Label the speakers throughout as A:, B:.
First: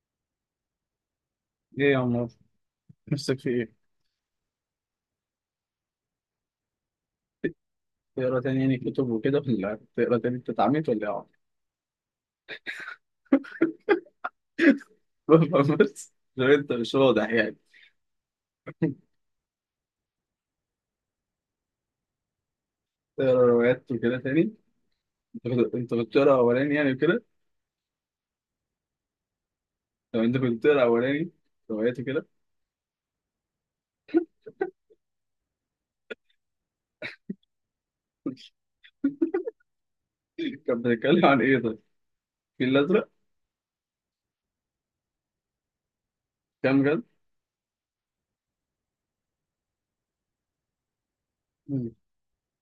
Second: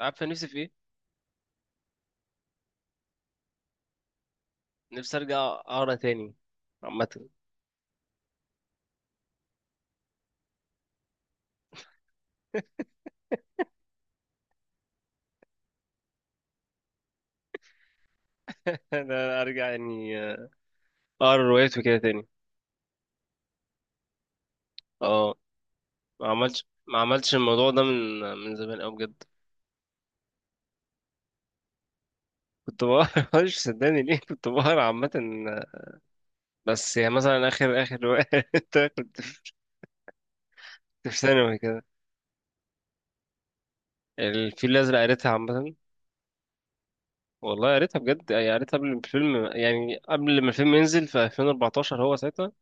A: عارفه نفسي في ايه.
B: ايه يا عمر، نفسك في ايه؟
A: نفسي ارجع اقرا تاني عامه.
B: تقرا تاني يعني كتب وكده، ولا تقرا تاني انت اتعميت ولا ايه يا عمر؟ بس لو انت مش واضح يعني
A: انا ارجع يعني اقرا روايات وكده تاني.
B: تقرا روايات وكده تاني.
A: اه،
B: انت كنت
A: ما
B: بتقرا
A: عملتش
B: اولاني يعني
A: ما
B: وكده.
A: عملتش الموضوع ده من زمان قوي بجد.
B: طب انت كنت بتقرا اولاني روايات وكده؟
A: كنت بقرا، مش صدقني ليه كنت بقرا عامه. بس يعني مثلا اخر روايه قريتها كنت في،
B: كان
A: كنت في
B: بتتكلم عن
A: ثانوي
B: ايه طيب؟
A: كده.
B: الفيل الازرق؟
A: الفيل الازرق قريتها عامه.
B: كام جد؟
A: والله قريتها بجد يعني قريتها قبل ما الفيلم، يعني قبل ما الفيلم ينزل في
B: مم.
A: 2014. هو ساعتها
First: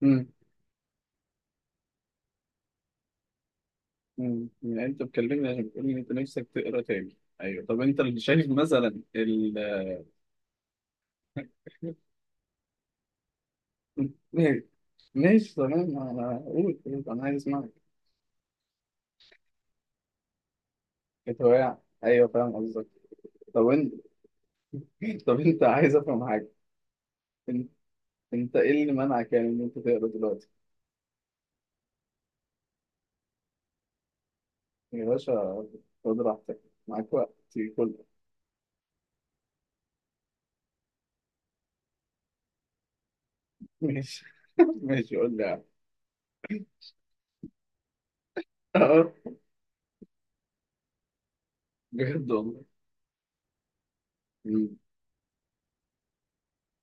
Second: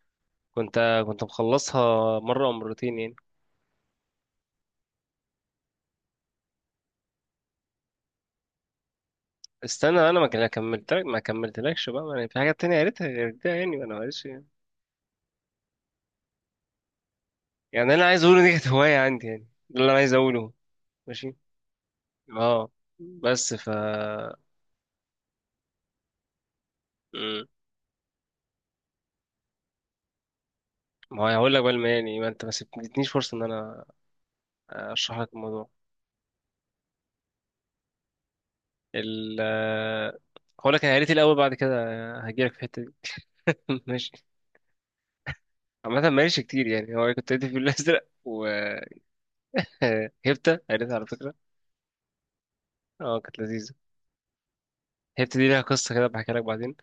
B: مم.
A: كنت كنت مخلصها مره او مرتين يعني.
B: يعني انت بتكلمني عشان بتقول ان انت نفسك تقرا تاني. ايوه طب انت اللي شايف مثلا ال...
A: استنى، انا ما كان- كملت، ما كملتلكش بقى، ما أنا في حاجات تانية قريتها غير ده يعني، ما انا معلش يعني.
B: ماشي، ماشي تمام، انا قول، انا عايز اسمعك.
A: يعني اللي انا عايز اقوله دي كانت هواية عندي يعني، ده اللي انا عايز اقوله. ماشي.
B: كانت هواية، ايوه فاهم
A: اه
B: قصدك.
A: بس
B: طب طب انت عايز افهم حاجه،
A: مم.
B: انت انت ايه اللي منعك يعني ان انت تقرا دلوقتي؟
A: ما هو هقول لك بقى يعني ما انت ما سبتنيش فرصة ان انا
B: يا
A: اشرح لك
B: باشا
A: الموضوع.
B: خد راحتك، معاك وقت كله.
A: ال هقول لك انا قريت إيه الاول، بعد كده هجيلك في الحتة دي. ماشي.
B: ماشي. ماشي قول لي يعني.
A: عامة ما قريتش كتير يعني، هو كنت قريت الفيل الازرق وهبتة.
B: اه
A: قريتها على فكرة.
B: بجد والله.
A: اه كانت لذيذة.
B: مم.
A: هبتة دي ليها قصة كده بحكي لك بعدين.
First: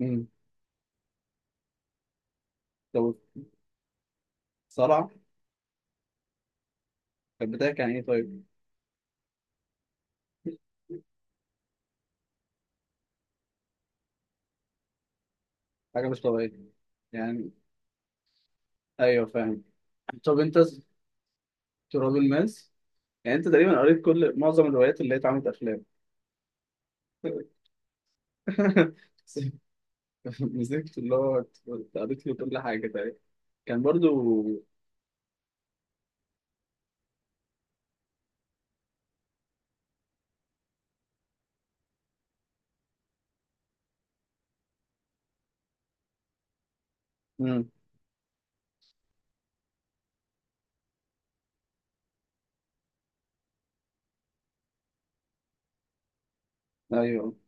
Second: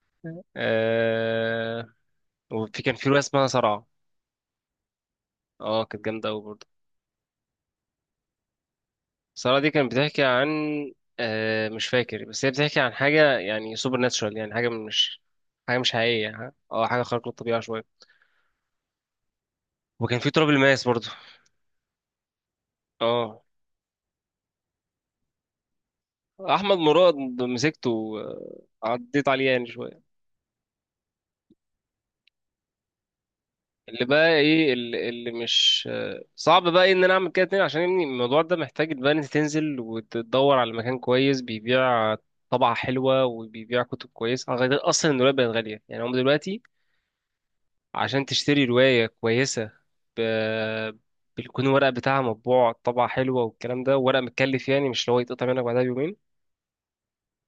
B: مم.
A: آه، وفي كان في
B: طب
A: رواية اسمها صرع.
B: صلع،
A: اه كانت جامدة أوي برضه.
B: كانت بتاعك يعني ايه طيب؟
A: صرع دي كانت بتحكي عن، مش فاكر، بس هي بتحكي عن حاجة يعني سوبر ناتشورال، يعني حاجة مش، حاجة مش
B: حاجه مش
A: حقيقية. ها؟
B: طبيعيه
A: اه حاجة خارقة
B: يعني،
A: للطبيعة شوية.
B: ايوه فاهم.
A: وكان في
B: طب
A: تراب
B: انت
A: الماس برضه.
B: تراب الماس، يعني
A: اه
B: انت تقريبا قريت كل معظم الروايات اللي هي اتعملت افلام.
A: أحمد مراد مسكته، عديت عليه يعني شوية.
B: مسكت اللي هو، قريت له كل حاجه تقريبا، كان
A: اللي بقى
B: برضو.
A: ايه، اللي مش صعب بقى إيه ان انا اعمل كده تاني، عشان يعني الموضوع ده محتاج بقى ان انت تنزل وتدور على مكان كويس بيبيع طبعة حلوة وبيبيع كتب كويسة، غير اصلا الرواية بقت غالية يعني هم دلوقتي
B: مم.
A: عشان تشتري رواية كويسة. ب... بيكون الورق بتاعها مطبوع طبعة حلوة والكلام ده، ورق متكلف يعني، مش اللي هو يتقطع منك بعدها بيومين.
B: ايوه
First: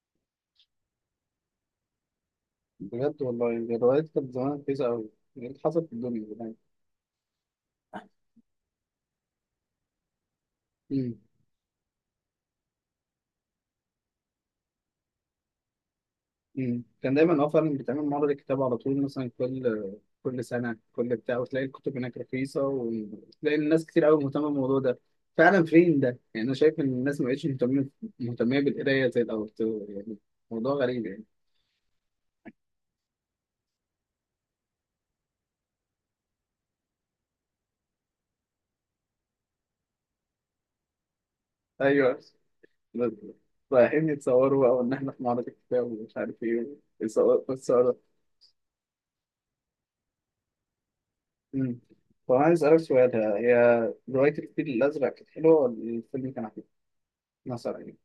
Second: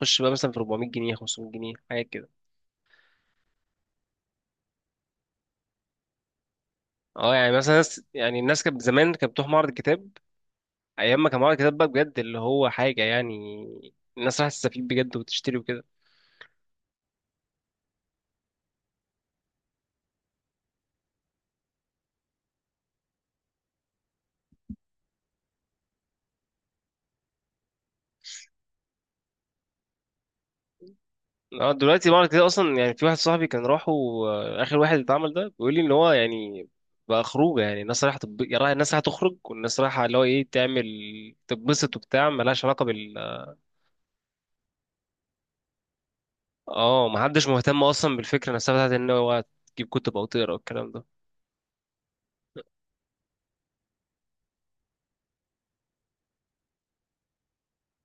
A: خش بقى مثلا في 400 جنيه، 500 جنيه، حاجات كده.
B: بجد والله، الروايات كانت زمان رخيصة أوي، يعني حصلت في الدنيا زمان.
A: اه يعني مثلا ناس، يعني الناس كانت زمان كانت بتروح معرض الكتاب
B: مم.
A: ايام ما كان معانا كتاب بقى بجد، اللي هو حاجه يعني الناس راح تستفيد بجد وتشتري وكده.
B: كان دايما اه فعلا بتعمل معرض كتاب على طول، مثلا كل سنة كل بتاع، وتلاقي الكتب هناك رخيصة، وتلاقي الناس كتير أوي مهتمة بالموضوع ده فعلا. فين ده؟ يعني أنا شايف إن الناس ما بقتش مهتمية بالقراية زي الأول يعني، موضوع غريب يعني.
A: اه دلوقتي معرض كده اصلا يعني، في واحد صاحبي كان راحه، اخر واحد اتعمل ده، بيقول لي ان هو يعني بقى خروجه. يعني الناس رايحه يعني الناس رايحه تخرج، والناس رايحه اللي هو ايه، تعمل تتبسط
B: أيوه،
A: وبتاع، ملهاش علاقه
B: رايحين يتصوروا بقى وإن إحنا في معرض الكتاب ومش عارف إيه.
A: اه،
B: والصور-
A: محدش مهتم
B: والصور
A: اصلا بالفكره نفسها بتاعت ان هو تجيب كتب او تقرا والكلام ده.
B: مم. طب عايز أسألك سؤال، هي رواية الفيل الأزرق كانت حلوة ولا الفيلم اللي كان حلو؟ مثلا يعني.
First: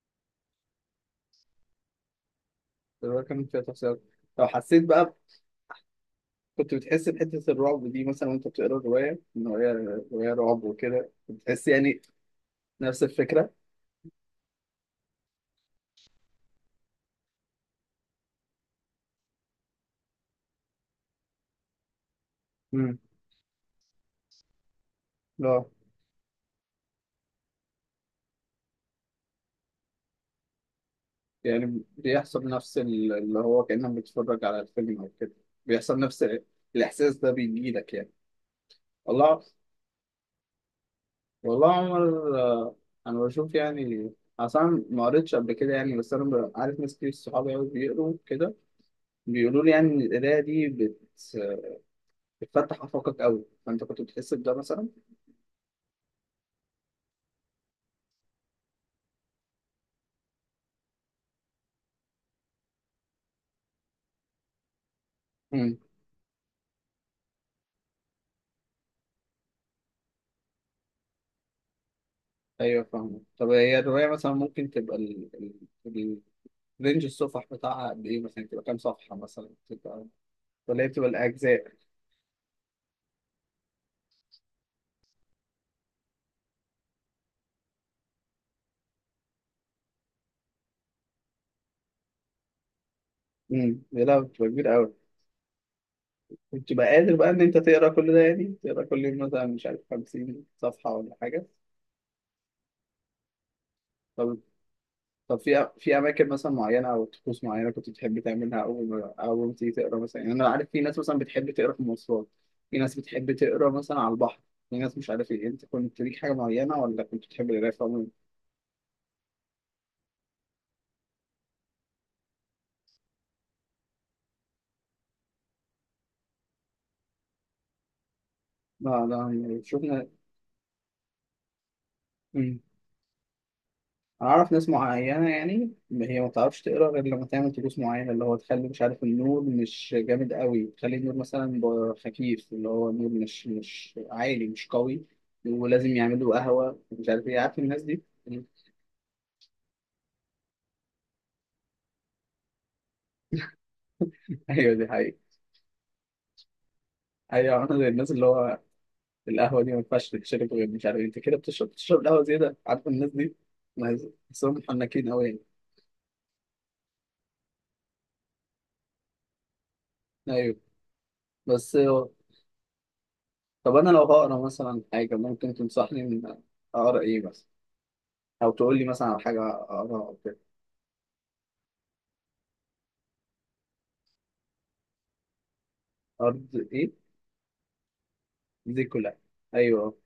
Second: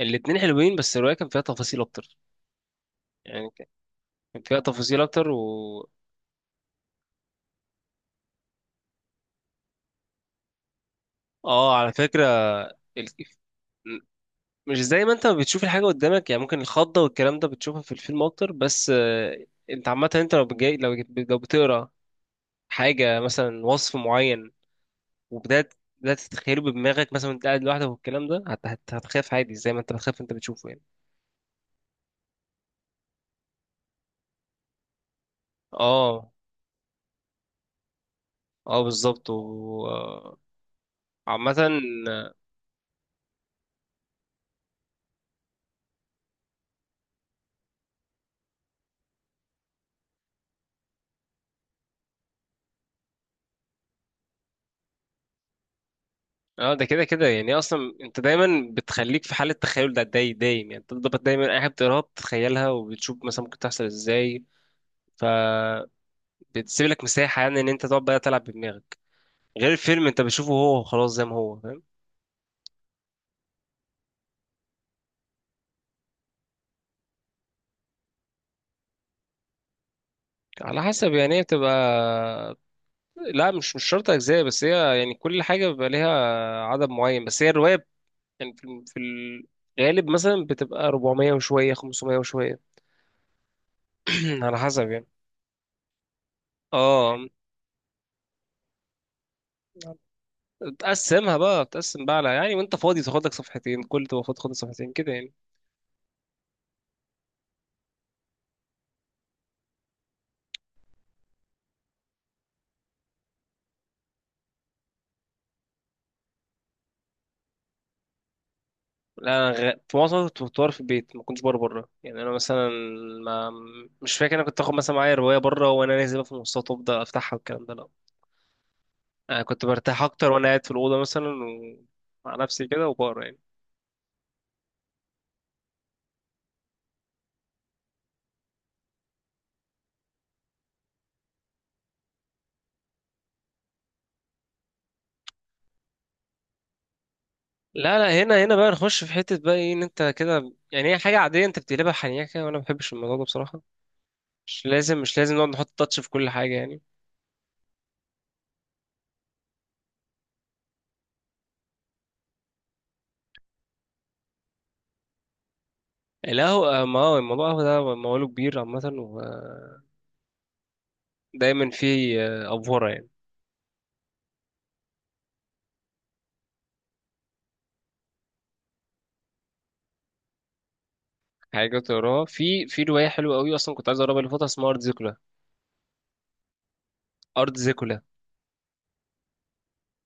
A: الاتنين حلوين، بس الرواية كان فيها تفاصيل أكتر،
B: الرواية كان
A: يعني
B: فيها تفسير.
A: كان
B: لو
A: فيها
B: حسيت
A: تفاصيل
B: بقى
A: أكتر
B: كنت بتحس بحتة الرعب دي مثلا وأنت بتقرا الرواية إن هي رواية رعب وكده، بتحس
A: آه، على
B: يعني
A: فكرة.
B: نفس
A: ال...
B: الفكرة؟
A: مش زي ما انت بتشوف الحاجة قدامك يعني، ممكن الخضة والكلام ده بتشوفها في الفيلم اكتر، بس انت عامة انت لو جاي، لو بتقرا
B: امم
A: حاجة مثلا وصف معين،
B: لا،
A: وبدأت بدأت تتخيله بدماغك مثلا وانت قاعد لوحدك والكلام ده، هتخاف عادي زي ما انت بتخاف انت بتشوفه يعني.
B: يعني بيحصل نفس اللي هو كأنك بتتفرج على الفيلم أو كده؟ بيحصل نفس
A: اه
B: الإحساس ده بيجيلك يعني؟
A: اه بالظبط
B: الله،
A: و عامة.
B: والله يا عمر انا بشوف يعني اصلا ما قريتش قبل كده يعني، بس انا عارف ناس كتير صحابي قوي بيقروا كده، بيقولوا لي يعني ان القرايه دي بتفتح افاقك قوي، فانت كنت بتحس بده مثلا؟
A: اه ده كده كده يعني، اصلا انت دايما بتخليك في حالة تخيل ده، دايم يعني، انت بتبقى دايما اي حاجة بتقراها بتتخيلها وبتشوف مثلا ممكن تحصل ازاي. ف
B: امم
A: بتسيب لك مساحه يعني ان انت تقعد بقى تلعب بدماغك، غير الفيلم انت بتشوفه هو خلاص زي ما هو فاهم.
B: ايوه فاهم. طب هي الروايه مثلا ممكن تبقى ال... رينج الصفح بتاعها قد ايه مثلا؟ تبقى كام صفحه مثلا؟ تبقى
A: على
B: ولا هي بتبقى
A: حسب يعني، هي
B: الاجزاء؟
A: بتبقى، لا مش شرط اجزاء، بس هي يعني كل حاجه بيبقى ليها عدد معين، بس هي الروايه يعني في الغالب مثلا بتبقى 400 وشويه، 500 وشويه.
B: لا بتبقى
A: على
B: كبيره
A: حسب
B: قوي.
A: يعني.
B: بتبقى قادر
A: اه
B: بقى ان انت تقرا كل ده يعني؟ تقرا كل يوم مثلا مش عارف 50 صفحه ولا
A: بتقسمها
B: حاجه؟
A: بقى، بتقسم بقى على يعني، وانت فاضي تاخد لك صفحتين، كل تبقى فاضي
B: طب
A: تاخد صفحتين كده يعني.
B: طب في اماكن مثلا معينه او طقوس معينه كنت بتحب تعملها اول ما تيجي تقرا مثلا؟ يعني انا عارف في ناس مثلا بتحب تقرا في المواصلات، في ناس بتحب تقرا مثلا على البحر، في ناس مش عارف ايه. انت كنت ليك حاجه معينه ولا كنت بتحب القرايه في عموم؟
A: لا، أنا في معظم الوقت كنت بطور في البيت، ما كنتش بره بره يعني. انا مثلا ما مش فاكر انا كنت اخد مثلا معايا روايه بره وانا نازل بقى في المواصلات وابدا افتحها والكلام ده، لا.
B: لا
A: انا
B: لا
A: كنت برتاح
B: شفنا.
A: اكتر وانا قاعد في الاوضه مثلا، مع
B: مم.
A: نفسي كده وبقرا يعني.
B: انا اعرف ناس معينه يعني هي ما بتعرفش تقرا غير لما تعمل طقوس معينه، اللي هو تخلي مش عارف النور مش جامد قوي، تخلي النور مثلا خفيف، اللي هو النور مش عالي مش قوي، ولازم يعملوا قهوه مش عارف ايه، عارف الناس
A: لا
B: دي؟
A: لا، هنا هنا بقى نخش في حته بقى ايه ان انت كده، يعني هي حاجه عاديه انت بتقلبها حنيكه، وانا ما بحبش الموضوع ده بصراحه. مش
B: ايوه دي
A: لازم،
B: حقيقة.
A: مش لازم نقعد نحط تاتش في كل حاجه يعني.
B: ايوه انا زي الناس اللي هو القهوة دي ما ينفعش تتشرب غير مش عارف إيه. انت كده بتشرب القهوة زيادة، عارف الناس دي؟ ناس بحسهم محنكين قوي يعني.
A: القهوه، ما هو الموضوع القهوه ده موضوع كبير عامه،
B: ايوه.
A: ودايما
B: بس هو-
A: فيه افوره يعني.
B: طب انا لو هقرا مثلا حاجة ممكن تنصحني من اقرا ايه مثلا، او تقول لي مثلا على حاجة اقراها او كده؟
A: حاجة تقراها، في رواية حلوة قوي أصلا كنت عايز أقراها اللي فاتت، اسمها أرض زيكولا.
B: ارض ايه؟
A: أرض زيكولا،
B: دي كلها؟ ايوه،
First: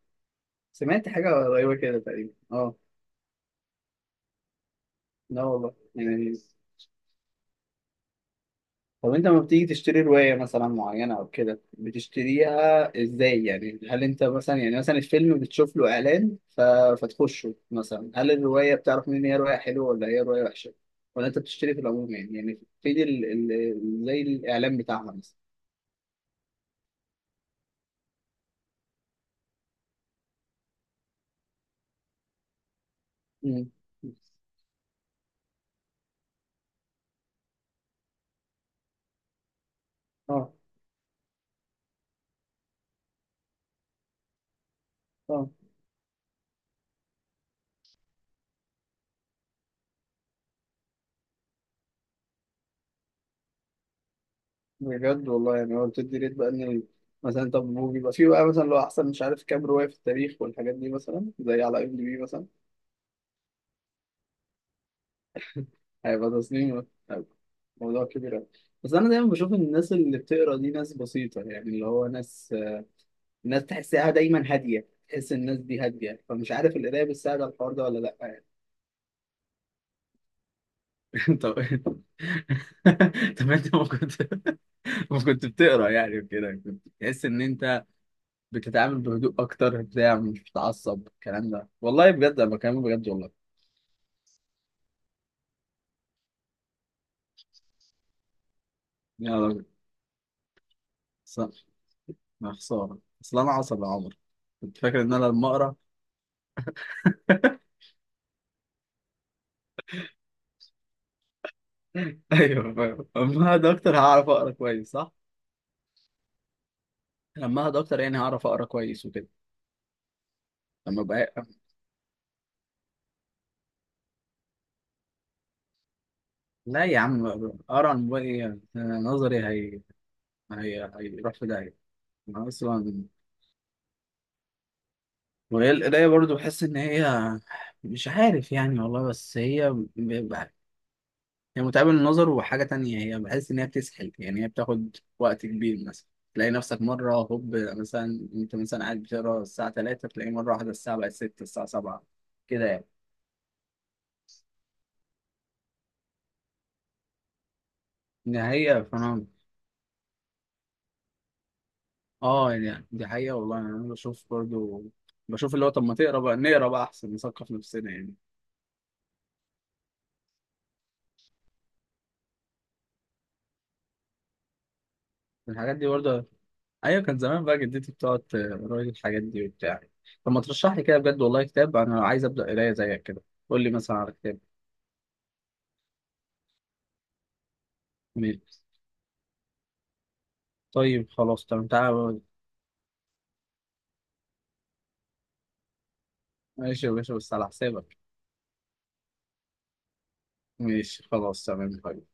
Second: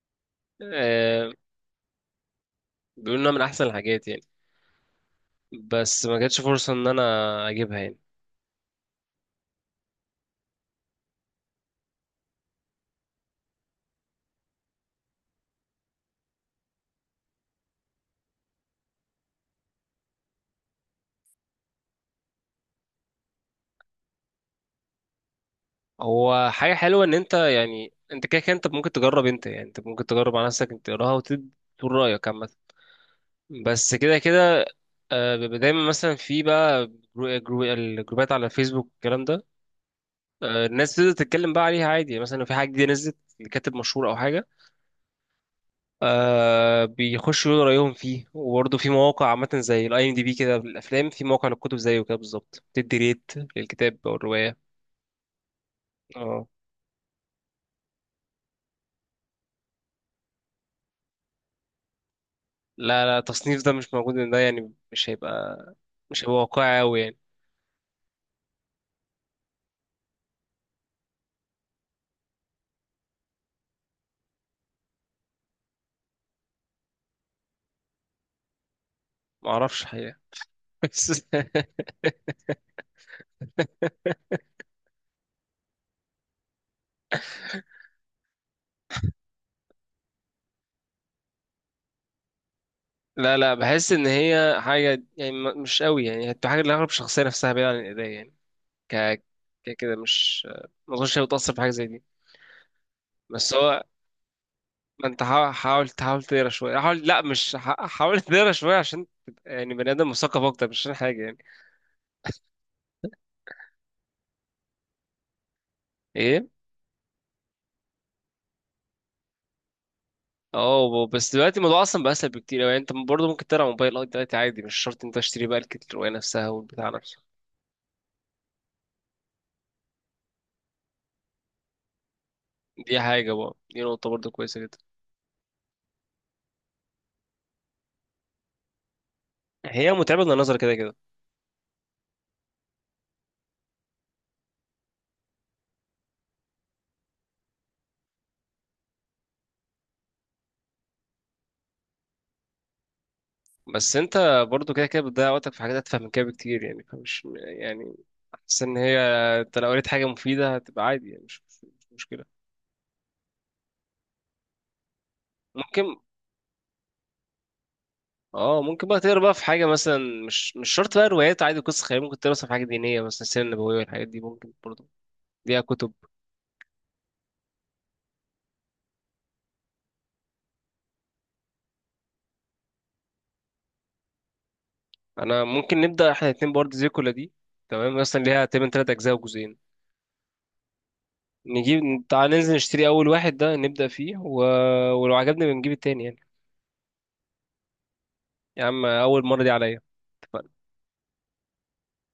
B: سمعت
A: آه.
B: حاجة قريبة كده تقريبا، اه.
A: بيقولوا إنها من أحسن الحاجات يعني،
B: لا والله
A: بس ما
B: يعني.
A: جاتش فرصة إن أنا أجيبها يعني.
B: طب انت لما بتيجي تشتري رواية مثلا معينة او كده، بتشتريها ازاي يعني؟ هل انت مثلا يعني، مثلا الفيلم بتشوف له اعلان فتخشه مثلا، هل الرواية بتعرف منين هي رواية حلوة ولا هي رواية وحشة؟ ولا انت بتشتري في العموم يعني؟ يعني في زي الاعلان بتاعها مثلا؟
A: هو حاجة حلوة إن أنت يعني، أنت كده كده أنت ممكن تجرب، أنت ممكن تجرب على نفسك، أنت تقراها وتقول رأيك عامة.
B: مم.
A: بس كده كده، آه بيبقى دايما مثلا في بقى، الجروبات على الفيسبوك الكلام ده.
B: اه.
A: آه الناس بتبدأ تتكلم بقى عليها عادي يعني، مثلا لو في حاجة جديدة نزلت لكاتب مشهور أو حاجة،
B: اه
A: آه بيخشوا يقولوا رأيهم فيه. وبرضه في مواقع عامة زي الاي ام دي بي كده للأفلام، في موقع للكتب زيه كده بالظبط، بتدي ريت للكتاب أو الرواية.
B: بجد والله، يعني هو بتدي ريت
A: اه
B: بقى ان مثلا؟ طب هو بيبقى في بقى مثلا لو احسن مش عارف كام رواية في التاريخ والحاجات دي، مثلا زي على ام دي بي مثلا؟
A: لا لا، التصنيف ده مش موجود، إن ده يعني مش هيبقى مش
B: هيبقى
A: هيبقى واقعي
B: تصميم،
A: أوي يعني.
B: هيبقى موضوع كبير أوي. بس أنا دايما بشوف إن الناس اللي بتقرا دي ناس بسيطة يعني، اللي هو ناس، ناس تحسها دايما هادية، تحس الناس دي هادية. فمش عارف القراية بتساعد على الحوار ده ولا لأ يعني؟
A: معرفش حقيقة. بس،
B: طب طب انت ما كنت بتقرا يعني وكده، كنت تحس ان انت بتتعامل بهدوء اكتر بتاع، مش بتعصب الكلام ده، والله بجد انا بكلمك بجد والله؟
A: لا لا بحس إن هي حاجة يعني، مش أوي يعني، هتبقى حاجة لأغلب الشخصية نفسها بعيدة عن الإيديا يعني. ك
B: يا راجل،
A: كده مش، ما أظنش هي
B: صح.
A: بتأثر في حاجة زي دي.
B: يا خساره اصل انا
A: بس هو
B: عصبي يا عمر، كنت فاكر
A: ما
B: ان
A: انت
B: انا لما
A: حاول
B: اقرا...
A: حاول تحاول تقرا شويه، حاول، لا مش حاول تقرا شويه عشان تبقى يعني بني ادم مثقف اكتر، مش عشان حاجه يعني.
B: ايوه فاهم، اما اقعد اكتر هعرف اقرا كويس، صح؟
A: ايه،
B: لما اقعد اكتر يعني هعرف اقرا كويس وكده. لما
A: اه بس
B: ابقى...
A: دلوقتي الموضوع اصلا بقى اسهل بكتير يعني، انت برضه ممكن تقرا موبايل، اه دلوقتي عادي، مش شرط انت تشتري بقى الروايه نفسها
B: لا
A: والبتاع
B: يا
A: نفسه.
B: عم، اقرا عن موبايل ايه! نظري هي هي هيروح في داهيه. انا
A: دي
B: اصلا
A: حاجه بقى، دي نقطه برضه كويسه جدا.
B: وهي القرايه برضو بحس ان هي مش عارف يعني، والله بس هي...
A: هي متعبه للنظر
B: بيبقى-
A: كده كده.
B: هي متعبه للنظر، وحاجه تانية هي بحس ان هي بتسحل يعني، هي بتاخد وقت كبير مثلا، تلاقي نفسك مرة هوب مثلا انت مثلا قاعد بتقرا الساعة 3، تلاقي مرة واحدة الساعة بقت 6 الساعة 7، كده يعني.
A: بس انت برضه كده كده بتضيع وقتك في حاجات اتفه من كده بكتير يعني، فمش يعني
B: دي
A: حاسس ان
B: حقيقة
A: هي،
B: فأنا...
A: انت لو قريت حاجه مفيده هتبقى عادي يعني، مش مشكله.
B: آه يعني دي حقيقة والله يعني، أنا بشوف برضو، بشوف اللي هو طب ما
A: ممكن
B: تقرا بقى، نقرا بقى أحسن، نثقف نفسنا يعني.
A: اه ممكن بقى تقرا بقى في حاجه مثلا، مش شرط بقى روايات عادي، قصص خياليه، ممكن تقرا مثلا في حاجه دينيه مثلا السيره النبويه والحاجات دي ممكن برضه ليها
B: الحاجات دي
A: كتب.
B: برضه، أيوة، كان زمان بقى جدتي بتقعد تقرا لي الحاجات دي وبتاع. طب ما ترشح لي كده بجد والله كتاب، أنا عايز أبدأ قراية زيك كده، قول لي مثلا على كتاب.
A: انا ممكن نبدا احنا الاتنين برضه زي كلها دي. تمام، مثلا
B: ماشي،
A: ليها تقريبا تلات اجزاء وجزئين.
B: طيب خلاص تمام
A: نجيب،
B: تعالى.
A: تعال ننزل نشتري اول واحد ده نبدا فيه، ولو عجبني بنجيب التاني يعني.
B: ماشي يا باشا بس على حسابك.
A: يا عم اول مره دي عليا.
B: ماشي خلاص تمام طيب.